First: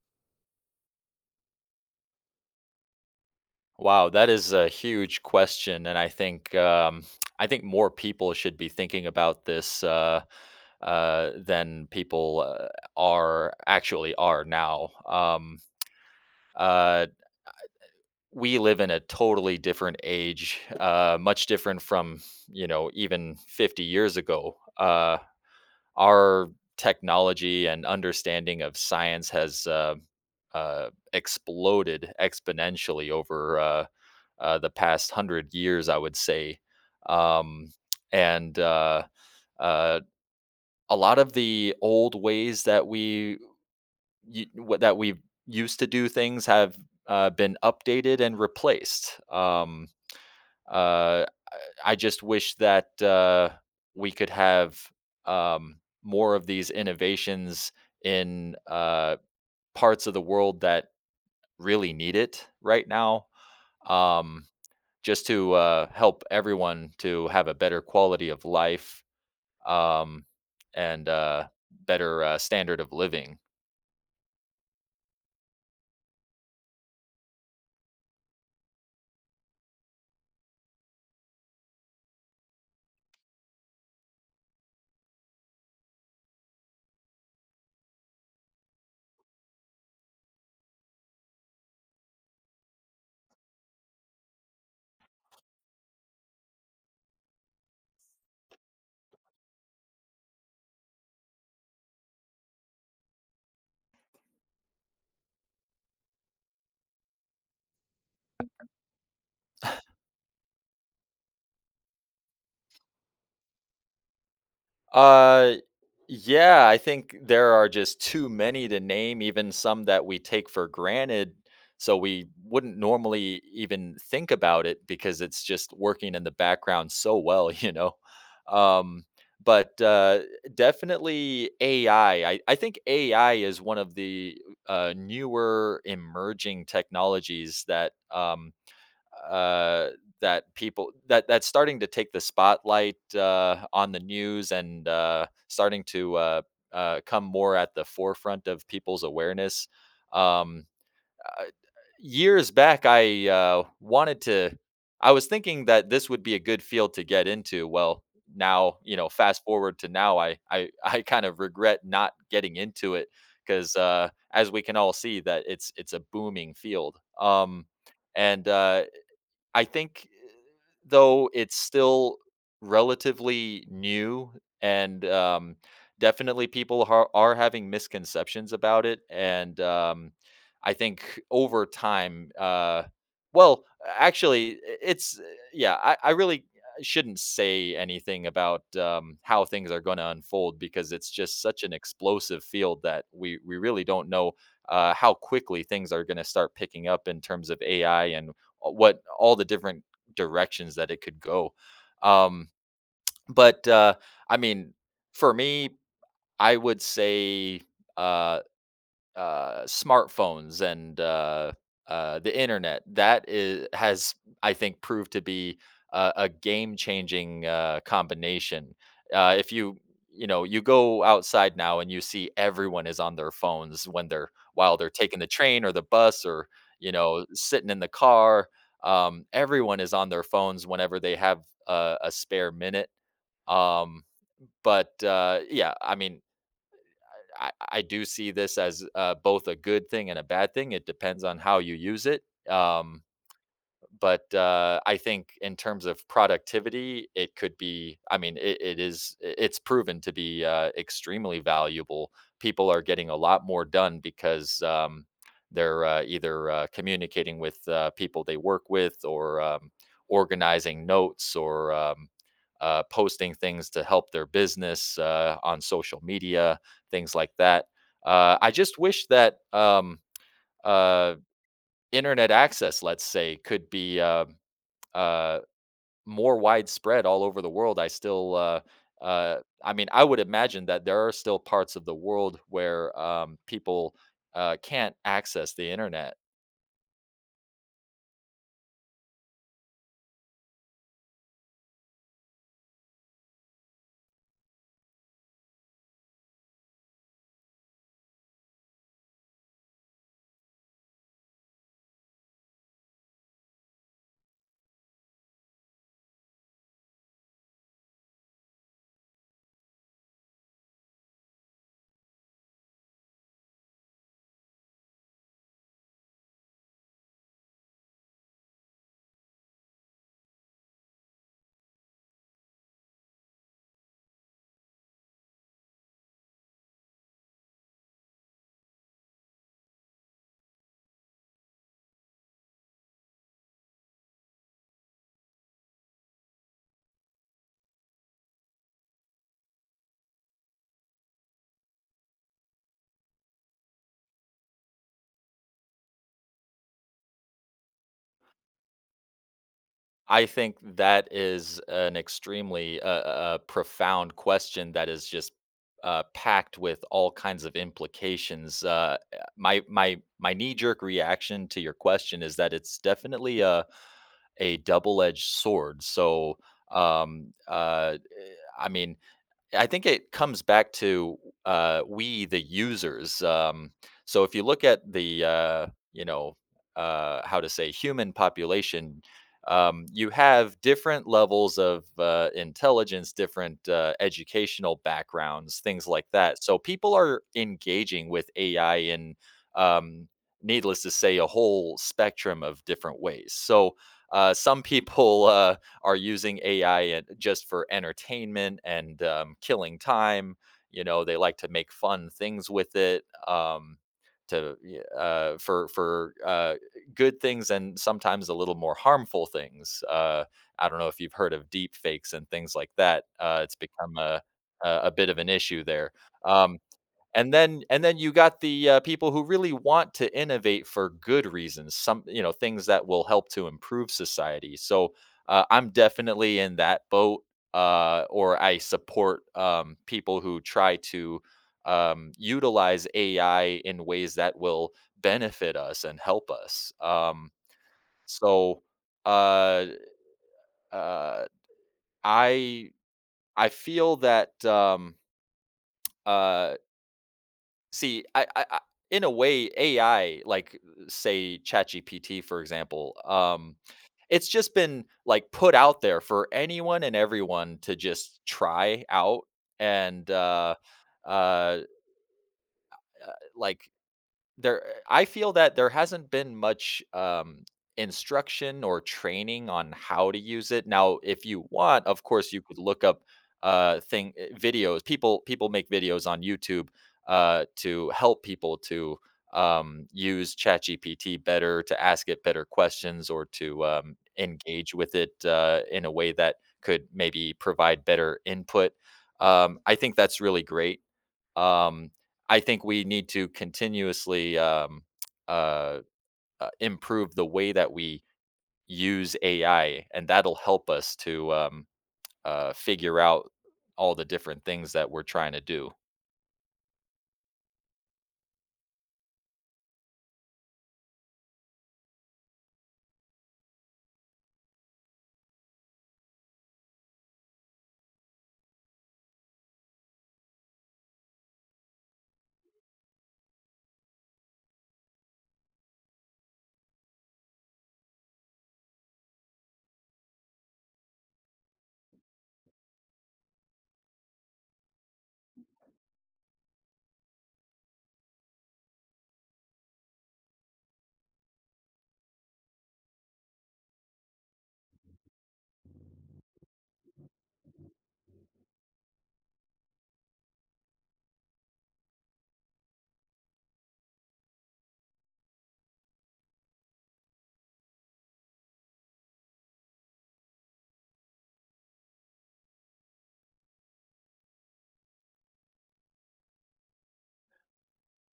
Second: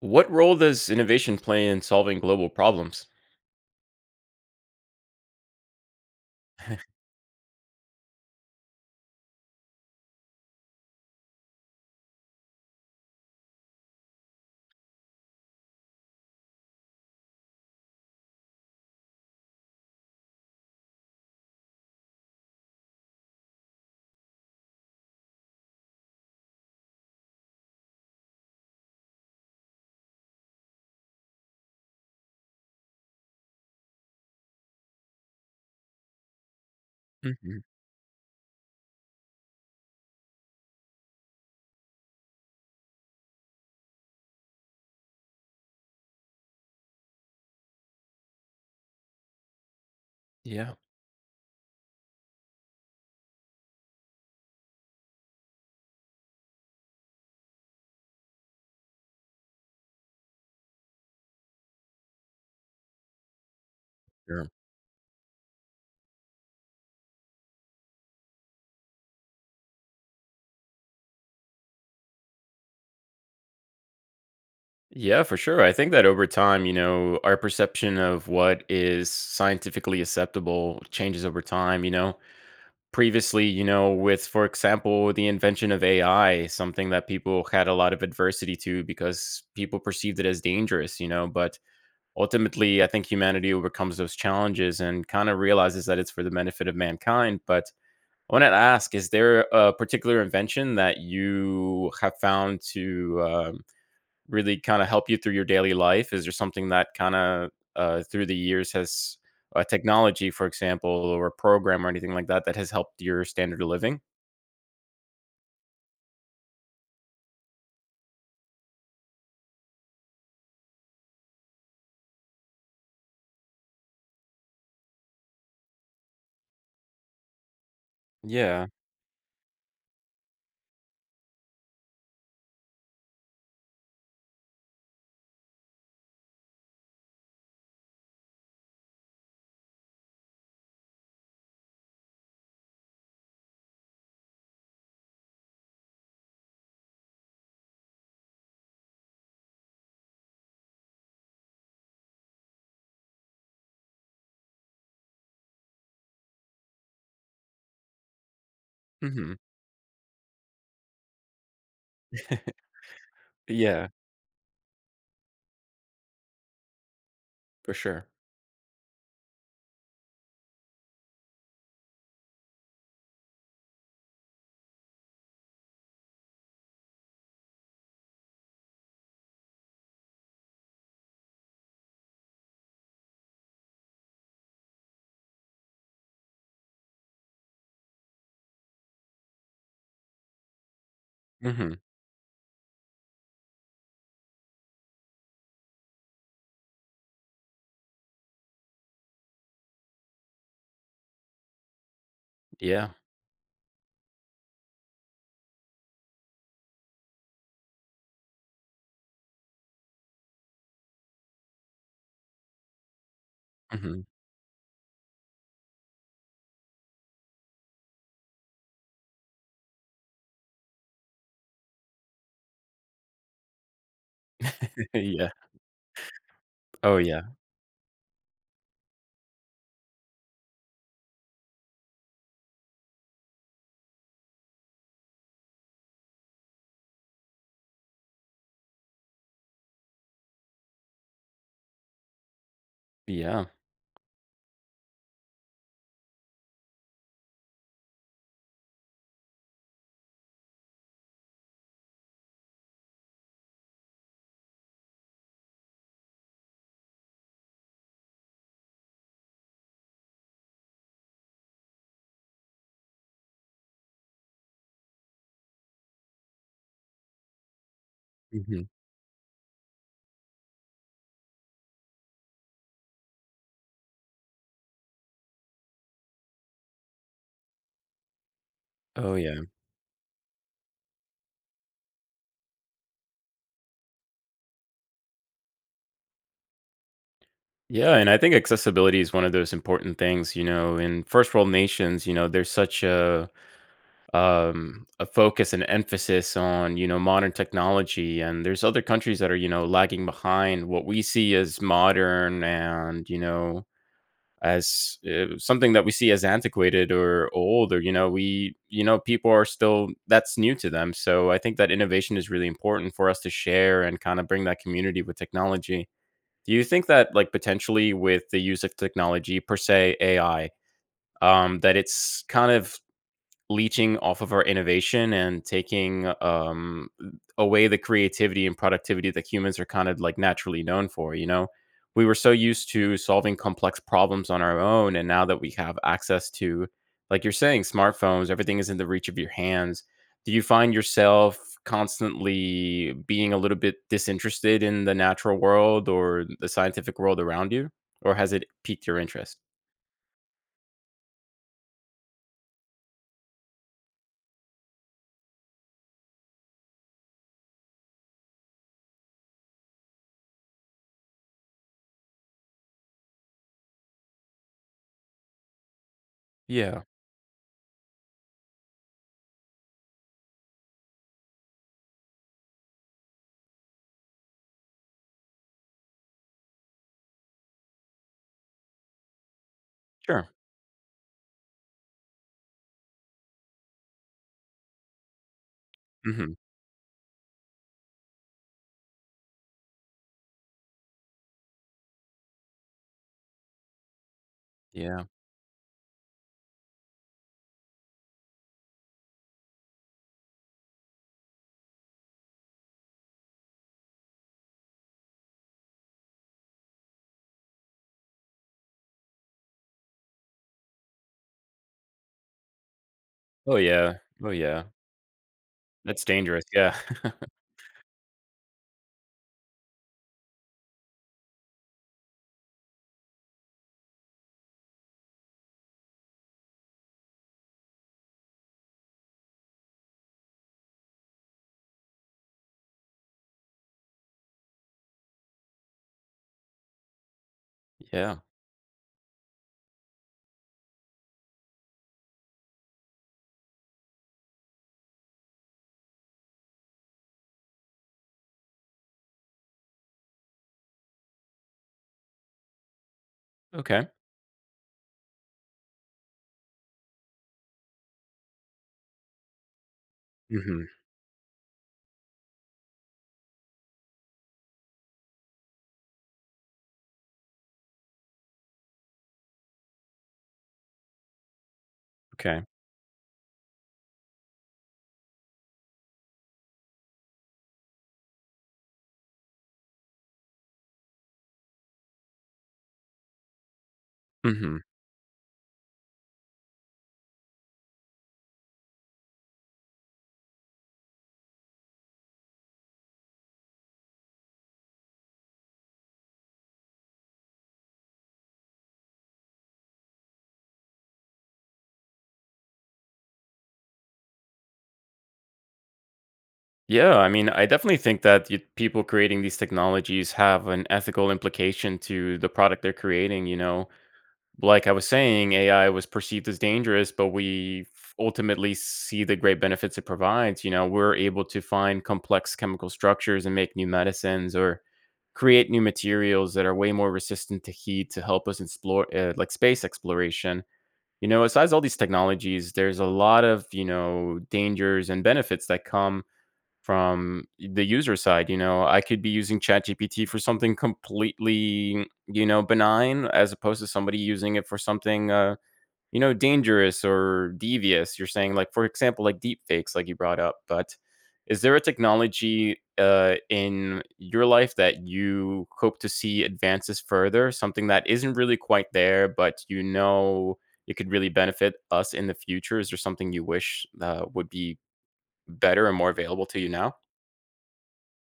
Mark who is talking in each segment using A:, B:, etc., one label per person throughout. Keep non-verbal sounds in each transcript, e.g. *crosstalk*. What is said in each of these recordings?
A: What role does innovation play in solving global problems?
B: Wow, that is a huge question, and I think more people should be thinking about this than people are actually are now. Uh, we live in a totally different age, much different from even 50 years ago. Our technology and understanding of science has exploded exponentially over the past 100 years, I would say.
A: Mhm.
B: Um, and uh, a lot of the old ways that we used to do things have been updated and replaced.
A: Yeah.
B: Uh, I just wish that we could have um, more of these innovations in parts of the world that really need it right now um,
A: Sure.
B: just to help everyone to have a better quality of life um, and better standard of living.
A: Yeah, for sure. I think that over time, our perception of what is scientifically acceptable changes over time. Previously, with, for example, the invention of AI, something that people had a lot of adversity to because people perceived it as dangerous, but ultimately, I think humanity overcomes those challenges and kind of realizes that it's for the benefit of mankind. But I want to ask, is there a particular invention that you have found to really kind of help you through your daily life? Is there something that kind of through the years has technology, for example, or a program or anything like that that has helped your standard of living?
B: Uh, yeah, I think there are just too many to name, even some that we take for granted. So we wouldn't normally even think about it because it's just working in the background so well, *laughs* you know?
A: Yeah.
B: Um, but definitely AI. I think AI is one of the newer emerging technologies that uh, that people that that's starting to take the spotlight on the news and starting to come more at the forefront of people's awareness. Um, uh, Years back, I wanted to. I was thinking that this would be a good field to get into. Well, now you know.
A: Hmm.
B: Fast forward to now, I *laughs* I kind of regret not getting
A: *laughs*
B: into it because,
A: Yeah,
B: as we can all see, that it's a booming field.
A: for sure.
B: And I think, though it's still relatively new and definitely are having misconceptions about it. And I think over time, well actually I- it's yeah, I really shouldn't say anything about how things are going to unfold, because it's just such an
A: Hmm.
B: explosive field that we really don't know how quickly things are going to start picking up in terms of AI and what all the different directions that it could go. Um,
A: Yeah.
B: but I mean, for me, I would say uh, smartphones and the internet. That is
A: Hmm.
B: has I think, proved to be a game changing combination. If you go outside now and you see everyone is on their phones when they're while they're
A: *laughs*
B: taking the
A: Yeah.
B: train or the bus, or
A: Oh, yeah.
B: sitting in the car. Everyone is on their phones whenever they have a spare minute. Um, but yeah, I mean, I do see this as both a good thing and a bad thing. It depends on how you use it. Um,
A: Yeah.
B: but I think in terms of productivity, it could be. I mean, it is. It's proven to be extremely valuable. People are getting a lot more done because they're either communicating with people they work with, or organizing notes, or posting things to help their business on social media, things like that. I
A: Hmm.
B: just wish that uh, internet access, let's say, could be uh, more widespread all over the world. I still,
A: Oh,
B: uh,
A: yeah.
B: I mean, I would imagine that there are still parts of the world where people can't access the internet.
A: Yeah. And I think accessibility is one of those important things, in first world nations, there's such a focus and emphasis on modern technology, and there's other countries that are lagging behind what we see as modern, and as something that we see as antiquated or old, or we people are still that's new to them. So I think that innovation is really important for us to share and kind of bring that community with technology. Do you think that, like, potentially with the use of technology, per se AI, that it's kind of leeching off of our innovation and taking away the creativity and productivity that humans are kind of like naturally known for? We were so used to solving complex problems on our own, and now that we have access to, like you're saying, smartphones, everything is in the reach of your hands. Do you find yourself constantly being a little bit disinterested in the natural world or the scientific world around you, or has it piqued your interest?
B: I think that is an extremely profound question that is just packed with all kinds of implications. My knee jerk reaction to your question is that it's definitely a double edged sword. So
A: Yeah,
B: um, uh, I mean, I think it comes back to, we, the users. So if you look at the, you know, how to say, human population, you
A: sure.
B: have different levels of intelligence, different, educational backgrounds, things like
A: Hmm.
B: that, so people are engaging with AI in, um, needless to say, a whole spectrum of different ways. So, some *laughs*
A: Yeah.
B: people are using AI and just for entertainment and killing time. You know, they like to make fun things with it, for good things and sometimes a little more harmful things. I don't know if you've heard of deep fakes and things like that.
A: Oh
B: It's become
A: yeah.
B: a
A: Oh yeah.
B: a a bit of an issue there.
A: That's dangerous,
B: Um,
A: yeah. *laughs*
B: and then you got the people who really want to innovate for good reasons, some things that will help to improve society. So I'm definitely in that boat, or I support people who try to utilize AI in ways that will benefit us and help us. um,
A: Yeah,
B: so uh, uh, i i feel that, uh, see, I in a way, AI, like say ChatGPT, for example,
A: okay.
B: it's just been like put out there for anyone and everyone to just try out, and
A: Mhm,
B: uh, uh, like I feel that there hasn't been much, instruction or training on how to use it. Now, if you want, of course, you
A: okay.
B: could look up, videos. People make videos on YouTube, to help people to, use ChatGPT better, to ask it better questions, or to,
A: Mhm.
B: engage with it, in a way that could maybe provide better input. I think that's really great. Um, I think we need to continuously uh, improve the way that we use AI, and that'll help us to figure out all the different things that we're trying to do.
A: Yeah, I mean, I definitely think that you people creating these technologies have an ethical implication to the product they're creating, you know? Like I was saying, AI was perceived as dangerous, but we f ultimately see the great benefits it provides, you know? We're able to find complex chemical structures and make new medicines, or create new materials that are way more resistant to heat, to help us explore, like, space exploration. Besides all these technologies, there's a lot of, dangers and benefits that come from the user side. I could be using ChatGPT for something completely, benign, as opposed to somebody using it for something dangerous or devious. You're saying, like, for example, like deep fakes, like you brought up, but is there a technology in your life that you hope to see advances further? Something that isn't really quite there, but it could really benefit us in the future? Is there something you wish would be better and more available to you now?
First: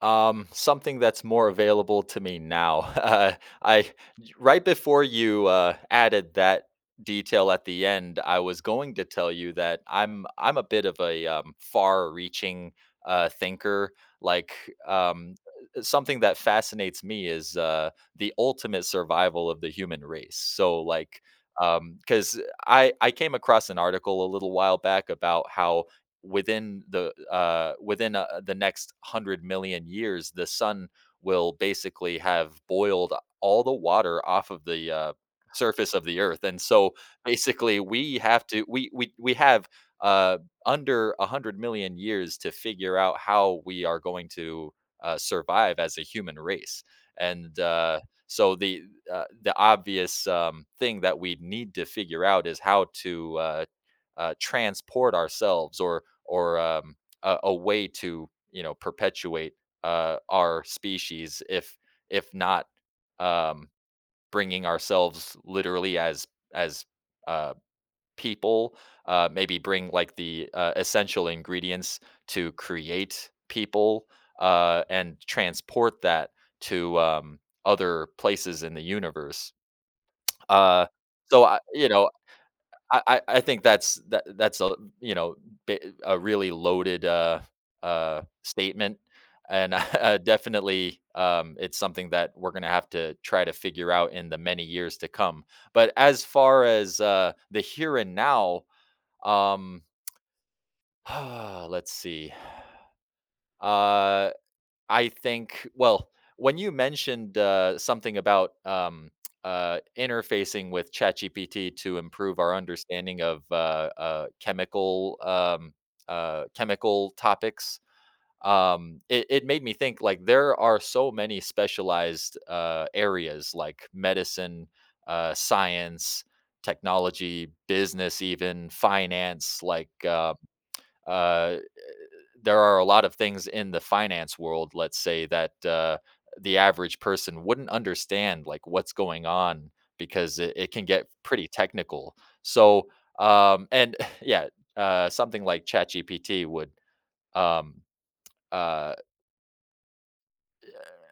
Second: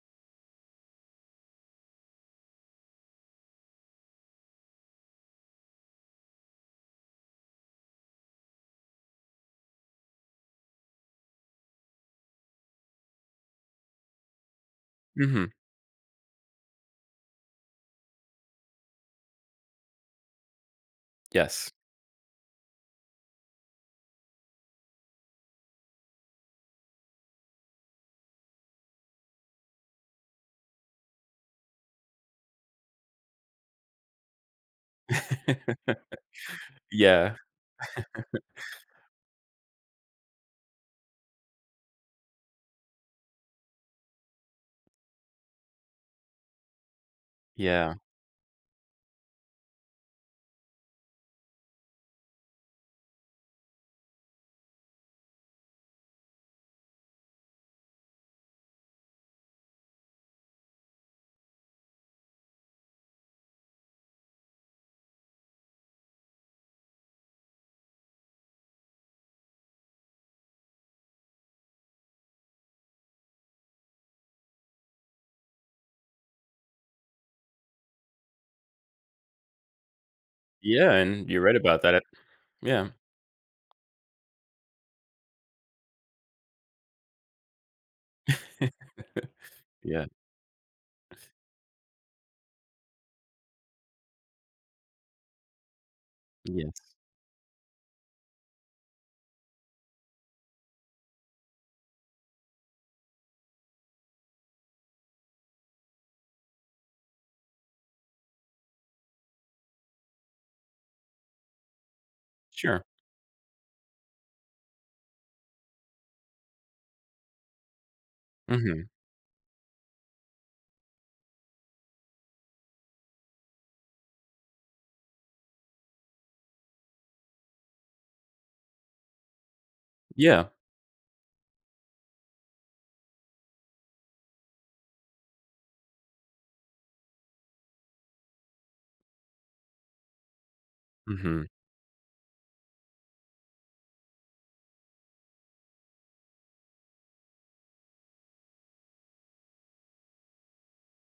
B: Something that's more available to me now. *laughs* I Right before you added that detail at the end, I was going to tell you that I'm a bit of a far-reaching thinker. Like, um,
A: Hmm.
B: something that fascinates me is the ultimate survival of the human race. So, like,
A: Yes.
B: because I came across an article a little while back about how within the next 100 million years, the sun will basically have boiled all the water off of the
A: *laughs*
B: surface of the earth. And so,
A: Yeah.
B: basically, we have uh, under a 100 million years to figure out how we are going to survive as a human race, and
A: Yeah.
B: so the obvious thing that we need to figure out is how to transport ourselves, or a way to perpetuate our species, if not um, bringing ourselves literally as uh, people, maybe bring like the essential ingredients to create people, and transport that to other places in the universe. uh,
A: Yeah. And you
B: so
A: read
B: I,
A: about that. Yeah.
B: I think that's that's a, you know, a really loaded, statement, and, *laughs*
A: Yeah.
B: definitely, it's something that we're gonna have to try to figure out in the many years to come. But as far
A: Yes.
B: as, the here and now, um, *sighs* let's see, uh I think, well, when you mentioned, something about, interfacing with ChatGPT to improve our
A: Sure.
B: understanding of, chemical, chemical topics,
A: Hmm.
B: it made me think, like, there are so many specialized, areas like medicine, science, technology, business even, finance, like,
A: Yeah.
B: uh there are a lot of things in the finance world, let's say, that the average person wouldn't understand, like what's going on, because it can get
A: Hmm.
B: pretty technical. So, and *laughs* yeah, something like ChatGPT would um, uh,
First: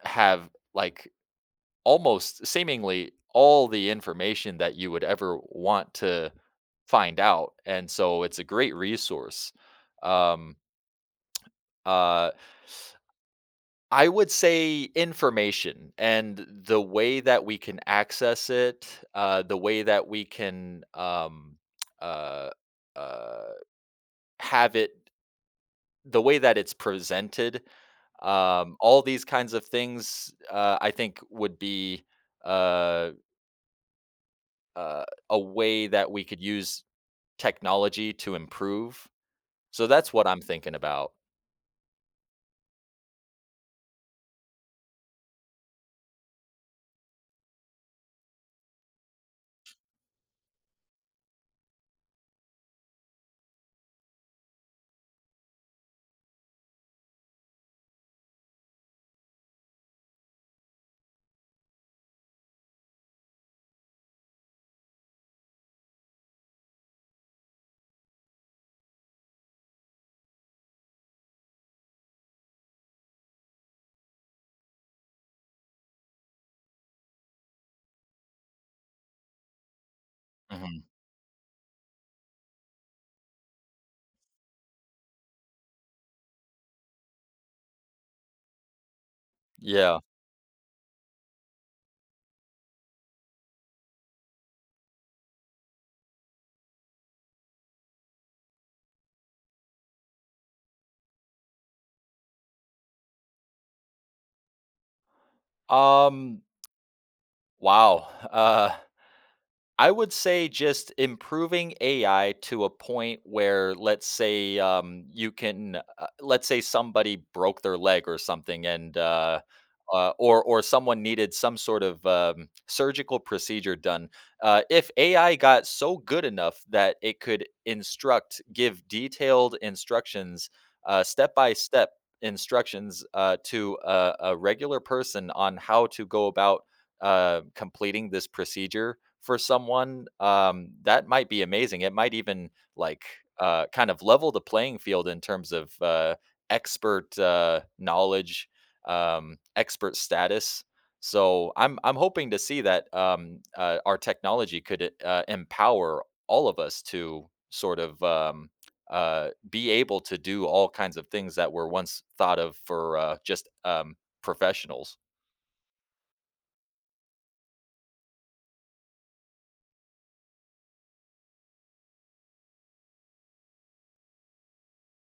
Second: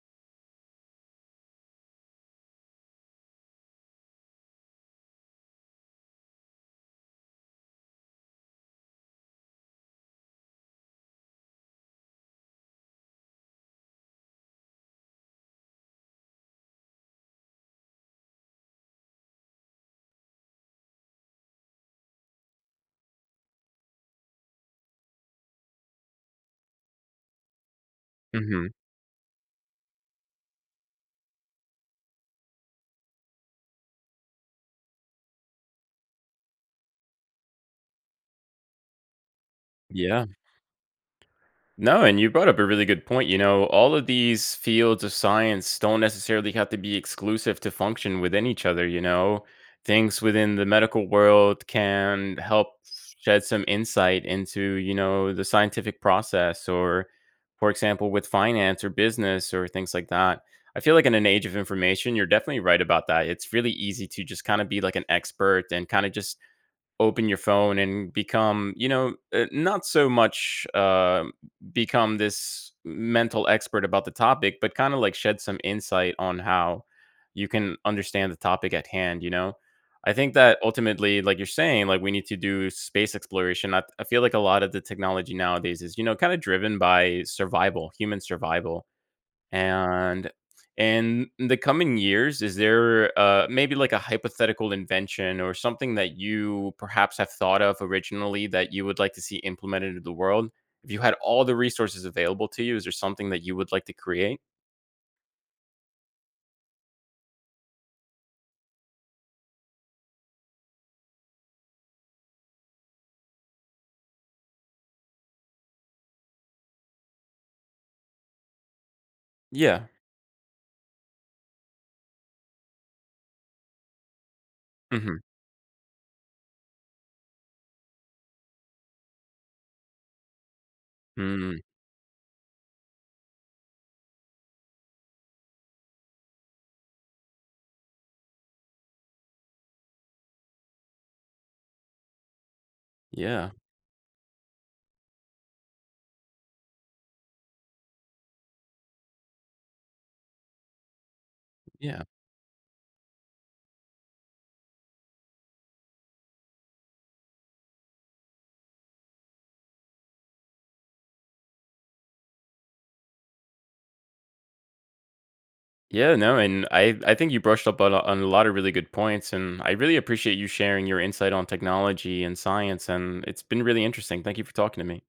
B: have like almost seemingly all the information that you would ever want to find out. And so it's a great resource. Um, uh, I would say information and the way that we can access it, the way that we can uh, uh, have it, the way that it's presented,
A: Hmm.
B: all these kinds of things, I think would be uh, uh, a way that we could use technology to improve. So that's
A: Yeah.
B: what I'm thinking about.
A: No, and you brought up a really good point. All of these fields of science don't necessarily have to be exclusive to function within each other. Things within the medical world can help shed some insight into, the scientific process, or, for example, with finance or business or things like that. I feel like, in an age of information, you're definitely right about that. It's really easy to just kind of be like an expert and kind of just open your phone and become, not so much become this mental expert about the topic, but kind of like shed some insight on how you can understand the topic at hand, you know? I think that
B: Mhm.
A: ultimately, like you're saying, like we need to do space exploration. I feel like a lot of the technology nowadays is, kind of driven by survival, human survival.
B: Yeah.
A: And in the coming years, is there maybe like a hypothetical invention or something that you perhaps have thought of originally that you would like to see implemented into the world? If you had all the resources available to you, is there something that you would like to create?
B: Um. Wow. I would say just improving AI to a point where, let's say, you can, let's say somebody broke their leg or something, and
A: Yeah.
B: or someone needed some sort of surgical procedure done. If
A: Hmm.
B: AI got so good enough that it could instruct, give detailed instructions, step by
A: Mm,
B: step instructions to a regular person on how to go about completing this procedure for someone, that might be amazing. It might even, like,
A: yeah.
B: kind of level the playing field in terms of expert knowledge, expert status. So I'm
A: Yeah.
B: hoping to see that our technology could empower all of us to sort of be able to do all kinds of things that were once thought of for just professionals.
A: Yeah. No, and I think you brushed up on a lot of really good points. And I really appreciate you sharing your insight on technology and science. And it's been really interesting. Thank you for talking to me.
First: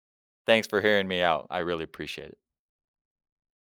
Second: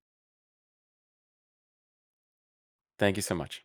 B: Thanks for hearing me out. I really appreciate it.
A: Thank you so much.